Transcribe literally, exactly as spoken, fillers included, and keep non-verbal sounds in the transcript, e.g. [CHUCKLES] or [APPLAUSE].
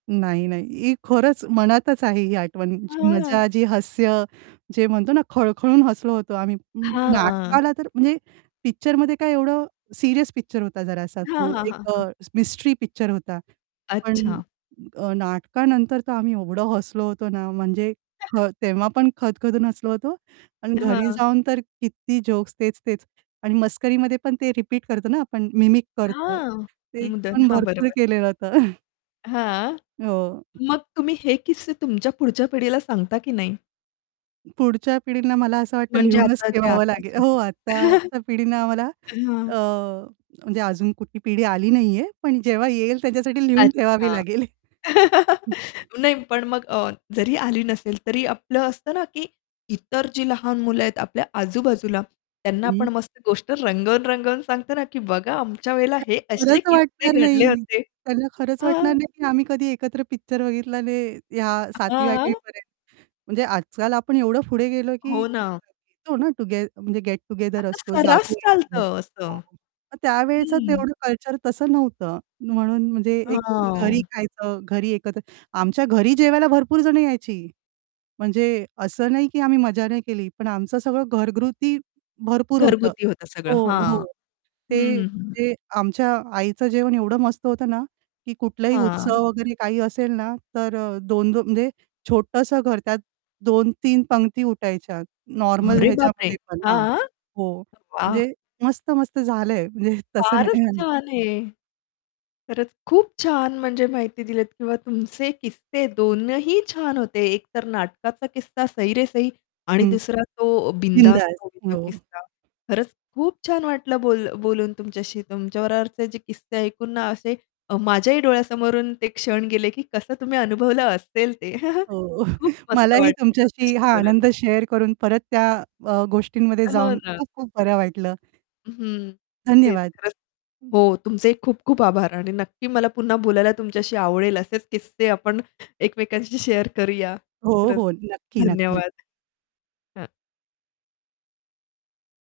नाही, नाही. ही खरंच मनातच आहे ही आठवण जी हां. मजा जी हास्य. जे म्हणतो ना, खळखळून हसलो होतो आम्ही हां. नाटकाला तर म्हणजे पिक्चरमध्ये काय एवढं सीरियस पिक्चर होता जरासा हां, तो हां, हां, एक हां. अ, मिस्ट्री पिक्चर होता, पण अच्छा. अ, नाटकानंतर तर आम्ही एवढं हसलो होतो ना, म्हणजे [CHUCKLES] हं तेव्हा पण खदखदून हसलो होतो. आणि घरी हां. जाऊन तर किती जोक्स तेच-तेच. आणि मस्करीमध्ये पण ते रिपीट करतो ना आपण मिमिक करतो. हां, ते मुदन पण हां, भरपूर बरोबर. केलेलं होतं. [CHUCKLES] हां. हो. मग तुम्ही हे किस्से तुमच्या पुढच्या पिढीला सांगता की नाही? पुढच्या पिढींना मला असं वाटतं म्हणजे लिहूनच आताचे, ठेवावं लागेल आताचे. हो, [CHUCKLES] आत्ताच्या पिढीनं आम्हाला हं. अ, म्हणजे अजून कुठली पिढी आली नाहीये, पण जेव्हा येईल त्याच्यासाठी लिहून ठेवावी अच्छा. लागेल. [LAUGHS] [CHUCKLES] हं. नाही, पण मग अ, जरी आली नसेल, तरी आपलं असतं ना, की इतर जी लहान मुलं आहेत आपल्या आजूबाजूला, त्यांना आपण हं. मस्त गोष्ट रंगवून-रंगवून सांगतो ना की बघा आमच्या वेळेला हे त्यांना असे खरंच वाटणार किस्से घडले नाही, होते. त्यांना खरंच वाटणार हां. नाही की आम्ही कधी एकत्र पिक्चर बघितला नाही, या सातवी आठवी हां. पर्यंत म्हणजे आजकाल आपण एवढं पुढे गेलो, की हो ना. येतो ना टॉगेथ म्हणजे गेट टूगेदर आता असतो, सर्रास जातो-येतो हो. चालतं असं. मग त्यावेळचं हं. तेवढं कल्चर तसं नव्हतं, म्हणून म्हणजे एक घरी हां. खायचं, घरी एकत्र आमच्या घरी जेवायला भरपूर जण यायची. म्हणजे असं नाही की आम्ही मजा नाही केली, पण आमचं सगळं घरगुती भरपूर होतं घरगुती होतं सगळं, हो, हो. हां. हं, ते हं, हं. ते आमच्या आईचं जेवण एवढं मस्त होतं ना, की कुठलाही हां. उत्सव वगैरे काही असेल ना, तर अ, दोन दो म्हणजे छोटंसं घर, त्यात दोन तीन पंगती उठायच्या नॉर्मल अरे बापरे! ह्याच्यामध्ये पण, हां, हां? हो. वाह! म्हणजे मस्त-मस्त झालंय, म्हणजे तसं फारच नाही. [UNINTELLIGIBLE] छान आहे! खरंच खूप छान, म्हणजे माहिती दिलीत किंवा तुमचे किस्से दोनही छान होते, एक तर नाटकाचा किस्सा सही रे सही आणि हं. दुसरा तो बिनधास्त बिंदास मूव्हीचा हो. किस्सा. खरंच खूप छान वाटलं बोल बोलून तुमच्याशी. तुमच्या बरोबरचे जे किस्से ऐकून ना असे अ, माझ्याही डोळ्यासमोरून ते क्षण गेले की कसं तुम्ही अनुभवलं असेल ते. [CHUCKLES] हो, खूप [CHUCKLES] मस्त मलाही वाटतं तुमच्याशी तुमच्याशी हा बोलून. आनंद शेअर करून परत त्या अ, गोष्टींमध्ये हो जाऊन ना. खूप खूप बरं वाटलं. हं, तेच धन्यवाद. खरंच हं. हो. तुमचेही खूप खूप आभार आणि नक्की मला पुन्हा बोलायला तुमच्याशी आवडेल असेच किस्से आपण एकमेकांशी शेअर करूया. हो, खरंच हो. नक्की, नक्की. धन्यवाद. हं.